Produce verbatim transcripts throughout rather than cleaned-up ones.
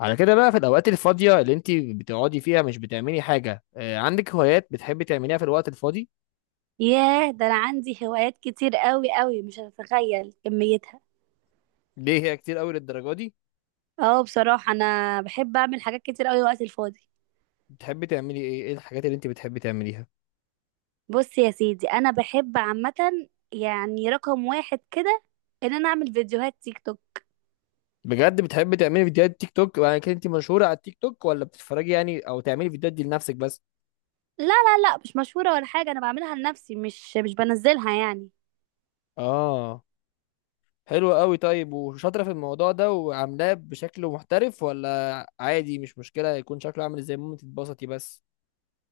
على كده بقى، في الأوقات الفاضية اللي أنت بتقعدي فيها مش بتعملي حاجة، آه، عندك هوايات بتحبي تعمليها في الوقت الفاضي؟ ياه، ده انا عندي هوايات كتير قوي قوي، مش هتتخيل كميتها. ليه هي كتير أوي للدرجة دي؟ اه، بصراحة انا بحب اعمل حاجات كتير قوي وقت الفاضي. بتحبي تعملي إيه؟ إيه الحاجات اللي أنت بتحبي تعمليها؟ بص يا سيدي، انا بحب عامة، يعني رقم واحد كده ان انا اعمل فيديوهات تيك توك. بجد بتحبي تعملي فيديوهات تيك توك؟ يعني كده أنت مشهورة على التيك توك ولا بتتفرجي يعني، أو تعملي فيديوهات دي لنفسك بس؟ لا، لا، لا، مش مشهورة ولا حاجة، انا بعملها لنفسي، مش مش بنزلها يعني. آه. حلو أوي. طيب، وشاطرة في الموضوع ده وعاملاه بشكل محترف ولا عادي؟ مش مشكلة يكون شكله عامل إزاي، المهم تتبسطي بس.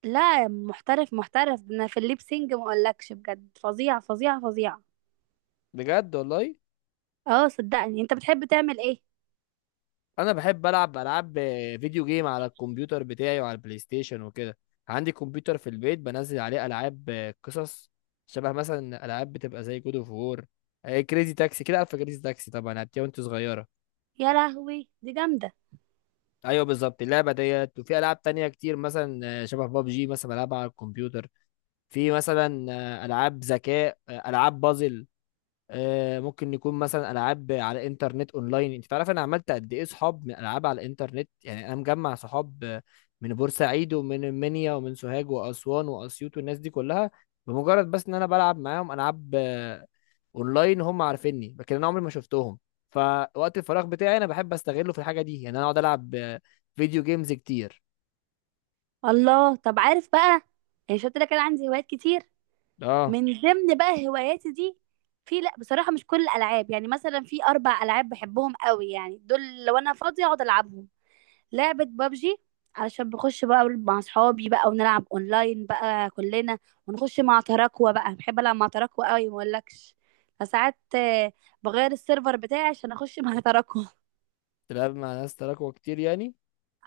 لا، محترف محترف، ده انا في الليبسينج ما اقولكش، بجد فظيعة فظيعة فظيعة. بجد والله؟ اه صدقني، انت بتحب تعمل ايه؟ انا بحب العب العاب فيديو جيم على الكمبيوتر بتاعي وعلى البلاي ستيشن وكده. عندي كمبيوتر في البيت بنزل عليه العاب قصص، شبه مثلا العاب بتبقى زي جود اوف وور، كريزي تاكسي. كده عارفه كريزي تاكسي طبعا لعبتيها وانت صغيره. يا لهوي، دي جامدة. ايوه بالظبط اللعبه ديت. وفي العاب تانية كتير، مثلا آه، شبه بابجي مثلا بلعبها على الكمبيوتر. في مثلا آه، العاب ذكاء، آه، العاب بازل، آه، ممكن يكون مثلا العاب على انترنت اونلاين. انت تعرف انا عملت قد ايه صحاب من العاب على الانترنت؟ يعني انا مجمع صحاب آه، من بورسعيد ومن المنيا ومن سوهاج واسوان واسيوط والناس دي كلها، بمجرد بس ان انا بلعب معاهم العاب آه، اونلاين. هم عارفيني، لكن انا عمري ما شفتهم. فوقت الفراغ بتاعي انا بحب استغله في الحاجه دي، يعني انا اقعد العب آه، فيديو جيمز كتير. الله، طب عارف بقى، يعني شفت لك انا عندي هوايات كتير، اه. من ضمن بقى هواياتي دي. في لا بصراحة مش كل الالعاب، يعني مثلا في اربع العاب بحبهم قوي، يعني دول لو انا فاضية اقعد العبهم. لعبة بابجي، علشان بخش بقى مع اصحابي بقى ونلعب اونلاين بقى كلنا. ونخش مع تراكوة بقى، بحب العب مع تراكوة قوي ما اقولكش. فساعات آه، بغير السيرفر بتاعي عشان اخش مع تراكوة. تلعب مع ناس تراكوة كتير يعني؟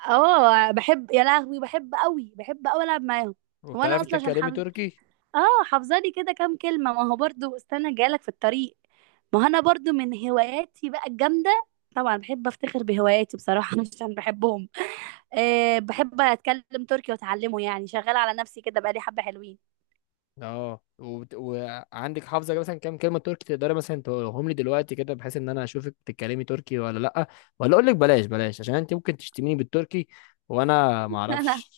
اه بحب، يا لهوي بحب قوي، بحب قوي العب معاهم. وانا وبتعرفي اصلا عشان تتكلمي حافظ تركي؟ اه حافظه لي كده كام كلمه، ما هو برضو استنى جايلك في الطريق. ما هو انا برضو من هواياتي بقى الجامده، طبعا بحب افتخر بهواياتي بصراحه، مش عشان بحبهم. أه بحب اتكلم تركي واتعلمه، يعني شغاله على نفسي كده بقى لي حبه حلوين. اه. وبت... وعندك حافظه مثلا كام كلمه تركي تقدري مثلا تقولهم لي دلوقتي كده، بحيث ان انا اشوفك بتتكلمي تركي ولا لا؟ ولا اقول لك بلاش بلاش عشان انت ممكن تشتميني بالتركي وانا ما اعرفش.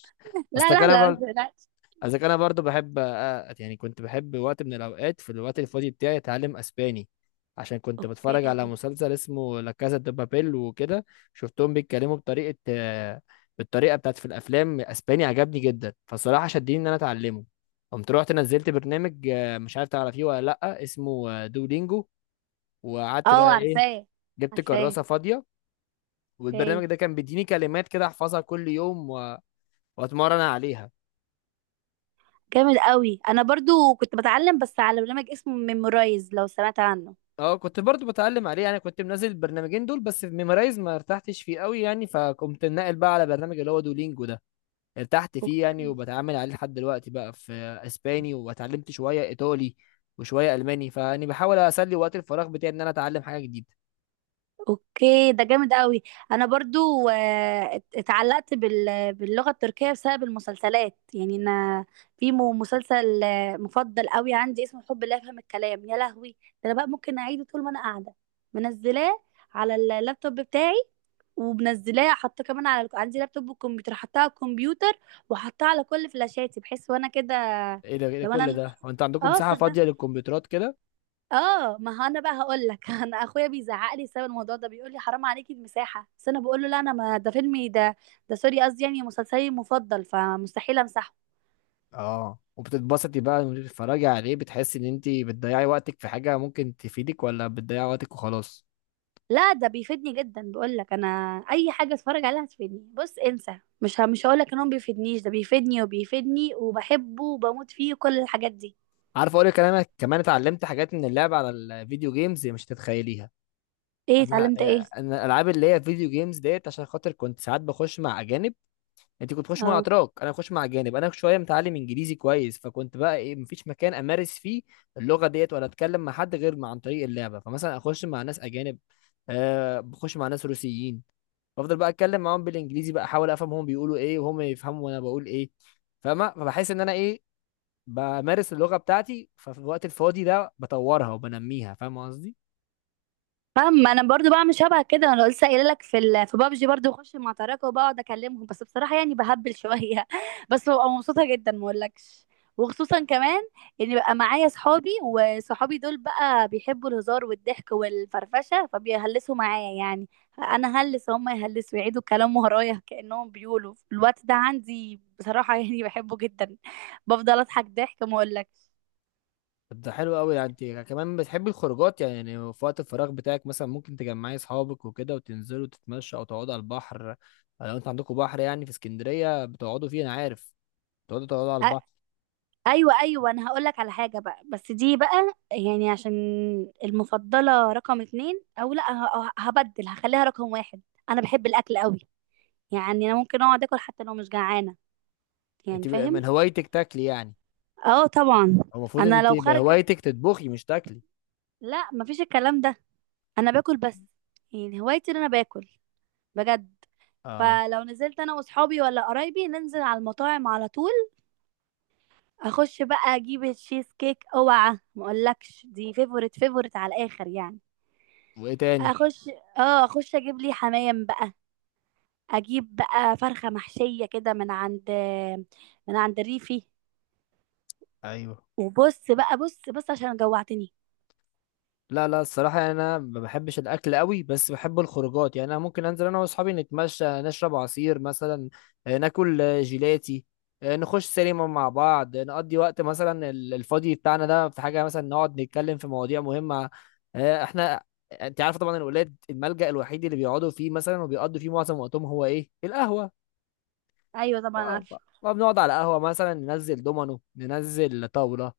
اصلك لا، لا، لا، لا، ما انا، تقلقش. اذا كان انا برضو بحب آه، يعني كنت بحب وقت من الاوقات في الوقت الفاضي بتاعي اتعلم اسباني، عشان كنت اوكي. بتفرج على مسلسل اسمه لا كاسا دي بابيل وكده. شفتهم بيتكلموا بطريقه، آه، بالطريقه بتاعت في الافلام، اسباني عجبني جدا، فالصراحه شدني ان انا اتعلمه. قمت رحت نزلت برنامج، آه، مش عارف تعرفيه ولا لا، اسمه آه، دولينجو. وقعدت اه، بقى ايه، عارفاه، جبت عارفاه. كراسه فاضيه، والبرنامج اوكي، ده كان بيديني كلمات كده احفظها كل يوم و- واتمرن عليها. جامد قوي، انا برضو كنت بتعلم بس على برنامج اسمه ميمورايز، لو سمعت عنه. اه، كنت برضو بتعلم عليه يعني، كنت منزل البرنامجين دول، بس في ميمرايز ما ارتحتش فيه قوي يعني، فقمت ناقل بقى على برنامج اللي هو دولينجو ده. ارتحت فيه يعني، أوكي. وبتعامل عليه لحد دلوقتي بقى في اسباني، واتعلمت شوية ايطالي وشوية الماني، فاني بحاول اسلي وقت الفراغ بتاعي ان انا اتعلم حاجة جديدة. اوكي، ده جامد قوي. انا برضو آه، ات- اتعلقت بال- باللغه التركيه بسبب المسلسلات، يعني انا في م- مسلسل آه، مفضل قوي عندي اسمه حب لا يفهم الكلام، يا لهوي. ده انا بقى ممكن اعيده طول ما انا قاعده، منزلاه على اللابتوب بتاعي، ومنزلاه حاطاه كمان على عندي لابتوب وكمبيوتر، حطاه على الكمبيوتر، وحطاه على كل فلاشاتي بحيث وانا كده. ايه ده، ايه ده لو كل انا، ده؟ هو انت عندكم اه مساحة صدق. فاضية للكمبيوترات كده؟ اه، ما هو انا بقى هقول لك، انا اخويا بيزعق لي بسبب الموضوع ده، بيقول لي حرام عليكي المساحه، بس انا بقول له لا انا، ما ده فيلمي ده. ده سوري، قصدي يعني مسلسلي المفضل، فمستحيل امسحه. اه، وبتتبسطي بقى وانت بتتفرجي عليه؟ بتحسي ان انت بتضيعي وقتك في حاجة ممكن تفيدك، ولا بتضيعي وقتك وخلاص؟ لا، ده بيفيدني جدا، بقول لك انا اي حاجه اتفرج عليها هتفيدني. بص انسى، مش ه... مش هقول لك ان هو ما بيفيدنيش، ده بيفيدني وبيفيدني وبحبه وبموت فيه وكل الحاجات دي. عارف، اقول لك، انا كمان اتعلمت حاجات من اللعب على الفيديو جيمز مش تتخيليها. ايه؟ انا اتعلمت ايه؟ آه، انا الالعاب اللي هي فيديو جيمز ديت، عشان خاطر كنت ساعات بخش مع اجانب. انت كنت بتخش مع اه اتراك، انا بخش مع اجانب. انا شويه متعلم انجليزي كويس، فكنت بقى ايه، مفيش مكان امارس فيه اللغه ديت ولا اتكلم مع حد، غير مع عن طريق اللعبه. فمثلا اخش مع ناس اجانب، آه بخش مع ناس روسيين، بفضل بقى اتكلم معاهم بالانجليزي، بقى احاول افهم هم بيقولوا ايه، وهم يفهموا وانا بقول ايه، فاهمه؟ فبحس ان انا ايه، بمارس اللغة بتاعتي. ففي الوقت الفاضي ده بطورها وبنميها، فاهم قصدي؟ فاهم. انا برضو بعمل شبه كده، انا لسه قايله لك في ال... في بابجي برضو اخش مع تراكة وبقعد اكلمهم، بس بصراحه يعني بهبل شويه بس ببقى مبسوطه جدا ما اقولكش. وخصوصا كمان، ان بقى معايا صحابي، وصحابي دول بقى بيحبوا الهزار والضحك والفرفشه، فبيهلسوا معايا يعني. انا هلس، هم يهلسوا، يعيدوا كلام ورايا كانهم بيقولوا، الوقت ده عندي بصراحه، يعني بحبه جدا. بفضل اضحك ضحك ما اقولكش. طب ده حلو قوي. يعني انت كمان بتحبي الخروجات يعني يعني في وقت الفراغ بتاعك مثلا ممكن تجمعي اصحابك وكده وتنزلوا تتمشوا او تقعدوا على البحر، آه، لو انت عندكم بحر يعني في اسكندرية بتقعدوا فيه انا عارف. بتقعدوا تقعدوا على البحر. ايوه، ايوه، انا هقول لك على حاجه بقى، بس دي بقى يعني عشان المفضله رقم اتنين، او لا، ه- ه- هبدل هخليها رقم واحد. انا بحب الاكل قوي، يعني انا ممكن اقعد اكل حتى لو مش جعانه، يعني انت بقى فاهم؟ من هوايتك تاكلي يعني؟ اه، طبعا. هو المفروض ان انا انت لو خارجه، بهوايتك تطبخي مش تاكلي. لا مفيش الكلام ده، انا باكل بس، يعني هوايتي ان انا باكل، بجد. اه. فلو نزلت انا واصحابي ولا قرايبي، ننزل على المطاعم على طول، اخش بقى اجيب التشيز كيك، اوعى ما اقولكش دي فيفورت فيفورت على الاخر يعني. وايه تاني؟ اخش اه اخش اجيب لي حمام بقى، اجيب بقى فرخه محشيه كده من عند من عند الريفي. ايوه. وبص بقى بص بص، عشان جوعتني. لا، لا، الصراحة يعني أنا ما بحبش الأكل قوي، بس بحب الخروجات، يعني أنا ممكن أنزل أنا وأصحابي نتمشى، نشرب عصير مثلا، آه، ناكل آه، جيلاتي، آه، نخش سينما مع بعض، آه، نقضي وقت مثلا ال- الفاضي بتاعنا ده في حاجة مثلا نقعد نتكلم في مواضيع مهمة، آه، إحنا أنت عارف طبعا الولاد، الملجأ الوحيد اللي بيقعدوا فيه مثلا وبيقضوا فيه معظم وقتهم هو إيه؟ القهوة. ايوه طبعا آه، ف- عارفه. فبنقعد على قهوة مثلا، ننزل دومينو، ننزل طاولة،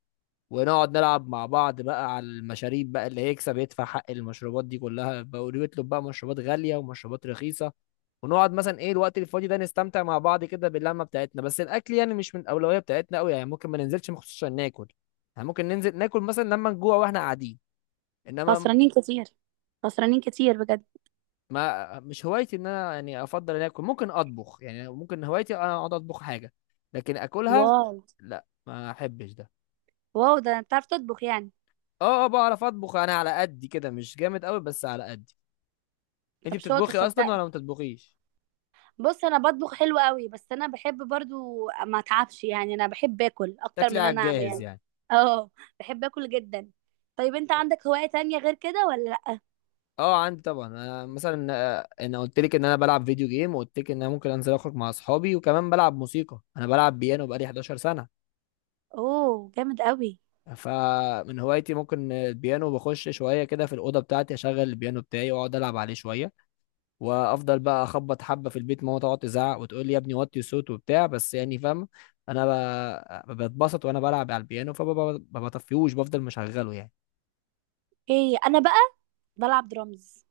ونقعد نلعب مع بعض بقى على المشاريب بقى، اللي هيكسب يدفع حق المشروبات دي كلها بقى، ويطلب بقى مشروبات غالية ومشروبات رخيصة، ونقعد مثلا ايه الوقت الفاضي ده نستمتع مع بعض كده باللمة بتاعتنا. بس الأكل يعني مش من الأولوية بتاعتنا قوي، يعني ممكن ما ننزلش مخصوص عشان ناكل، يعني ممكن ننزل ناكل مثلا لما نجوع واحنا قاعدين، انما خسرانين كتير، خسرانين كتير بجد. ما مش هوايتي ان انا يعني افضل ان اكل. ممكن اطبخ يعني، ممكن هوايتي انا اقعد اطبخ حاجة، لكن اكلها واو. لا ما احبش ده. واو، ده انت بتعرف تطبخ يعني؟ اه، اه، بعرف اطبخ، انا على قدي كده مش جامد قوي، بس على قدي. انت طب شاطر بتطبخي اصلا صدقني. ولا ما بتطبخيش؟ بص انا بطبخ حلو قوي، بس انا بحب برضو ما اتعبش، يعني انا بحب اكل اكتر من تاكلي إن على انا اعمل الجاهز يعني. يعني؟ اه، بحب اكل جدا. طيب، انت عندك هواية تانية غير كده ولا لا؟ اه، عندي طبعا. انا مثلا آه، انا قلت لك ان انا بلعب فيديو جيم، وقلت لك ان انا ممكن انزل اخرج مع اصحابي، وكمان بلعب موسيقى. انا بلعب بيانو بقالي احداشر سنة سنه. اوه، جامد قوي. فمن هوايتي ممكن البيانو، بخش شويه كده في الاوضه بتاعتي، اشغل البيانو بتاعي واقعد العب عليه شويه، وافضل بقى اخبط حبه في البيت، ماما تقعد تزعق وتقول لي يا ابني وطي صوت وبتاع، بس يعني فاهم، انا ب- بتبسط وانا بلعب على البيانو، فما بطفيهوش، بفضل مشغله يعني. ايه، انا بقى بلعب درامز.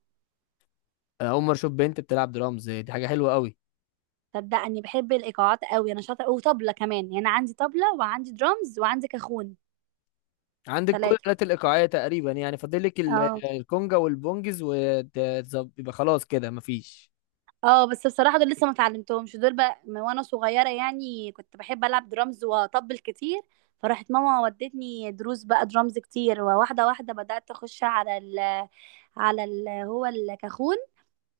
انا اول مره اشوف بنت بتلعب درامز، دي حاجه حلوه قوي. صدقني بحب الايقاعات قوي، انا شاطره، وطبله كمان، يعني عندي طبله وعندي درامز وعندي كاخون. عندك كل الالات ثلاثه. الايقاعيه تقريبا يعني، فاضل لك ال- اه. الكونجا والبونجز، ويبقى خلاص كده مفيش. اه، بس بصراحه دول لسه ما اتعلمتهمش، دول بقى من وانا صغيره، يعني كنت بحب العب درامز واطبل كتير. فراحت ماما ودتني دروس بقى درامز كتير، وواحده واحده بدات اخش على ال على ال هو الكاخون.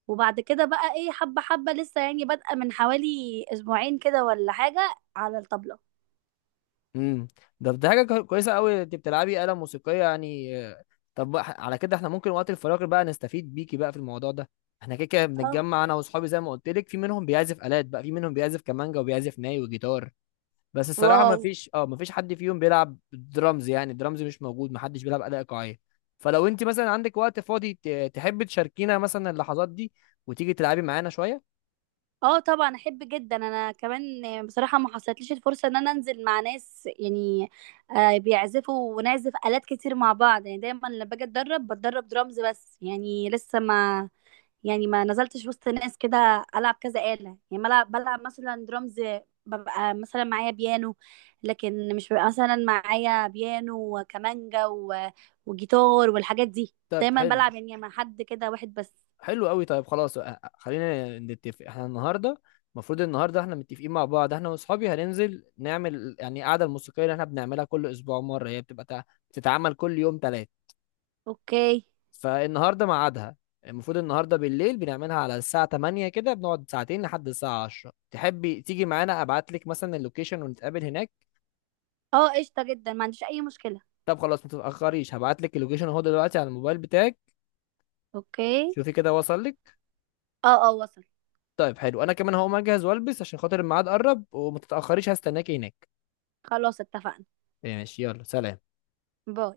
وبعد كده بقى ايه، حبه حبه لسه يعني بادئه من حوالي اسبوعين كده ولا حاجه، على الطبله. امم ده ده حاجه كو- كويسه قوي، انت بتلعبي آلة موسيقيه يعني آه، طب بقى على كده احنا ممكن وقت الفراغ بقى نستفيد بيكي بقى في الموضوع ده. احنا كده كده اه. بنتجمع انا واصحابي، زي ما قلت لك، في منهم بيعزف آلات بقى، في منهم بيعزف كمانجا وبيعزف ناي وجيتار، بس الصراحه ما واو. فيش اه ما فيش حد فيهم بيلعب درامز، يعني درامز مش موجود، ما حدش بيلعب اداء ايقاعيه. فلو انت مثلا عندك وقت فاضي ت- تحب تشاركينا مثلا اللحظات دي، وتيجي تلعبي معانا شويه. اه طبعا، احب جدا. انا كمان بصراحه ما حصلتليش الفرصه ان انا انزل مع ناس يعني آه، بيعزفوا ونعزف الات كتير مع بعض، يعني دايما لما باجي اتدرب بتدرب درامز بس، يعني لسه ما. يعني ما نزلتش وسط ناس كده العب كذا آلة، يعني بلعب بلعب مثلا درامز. ببقى مثلا معايا بيانو، لكن مش ببقى مثلا معايا بيانو وكمانجا و- وجيتار والحاجات دي، طيب دايما حلو، بلعب يعني مع حد كده واحد بس. حلو قوي. طيب خلاص، أ- أ- خلينا نتفق احنا النهارده. المفروض النهارده احنا متفقين مع بعض، احنا واصحابي هننزل نعمل يعني القعده الموسيقيه اللي احنا بنعملها كل اسبوع مره، هي بتبقى تع- بتتعمل كل يوم ثلاث، اوكي. فالنهارده ميعادها. المفروض النهارده بالليل بنعملها على الساعة تمانية كده، بنقعد ساعتين لحد الساعة عشرة. تحبي تيجي معانا؟ ابعت لك مثلا اللوكيشن ونتقابل هناك. اه قشطه جدا، ما عنديش اي مشكله. طب خلاص ما تتأخريش. هبعت لك اللوكيشن اهو دلوقتي على الموبايل بتاعك. اوكي. شوفي كده، وصل لك؟ اه، اه، وصل. طيب حلو، انا كمان هقوم اجهز والبس عشان خاطر الميعاد قرب، وما تتأخريش، هستناكي هناك. خلاص، اتفقنا. ماشي، يلا سلام. باي.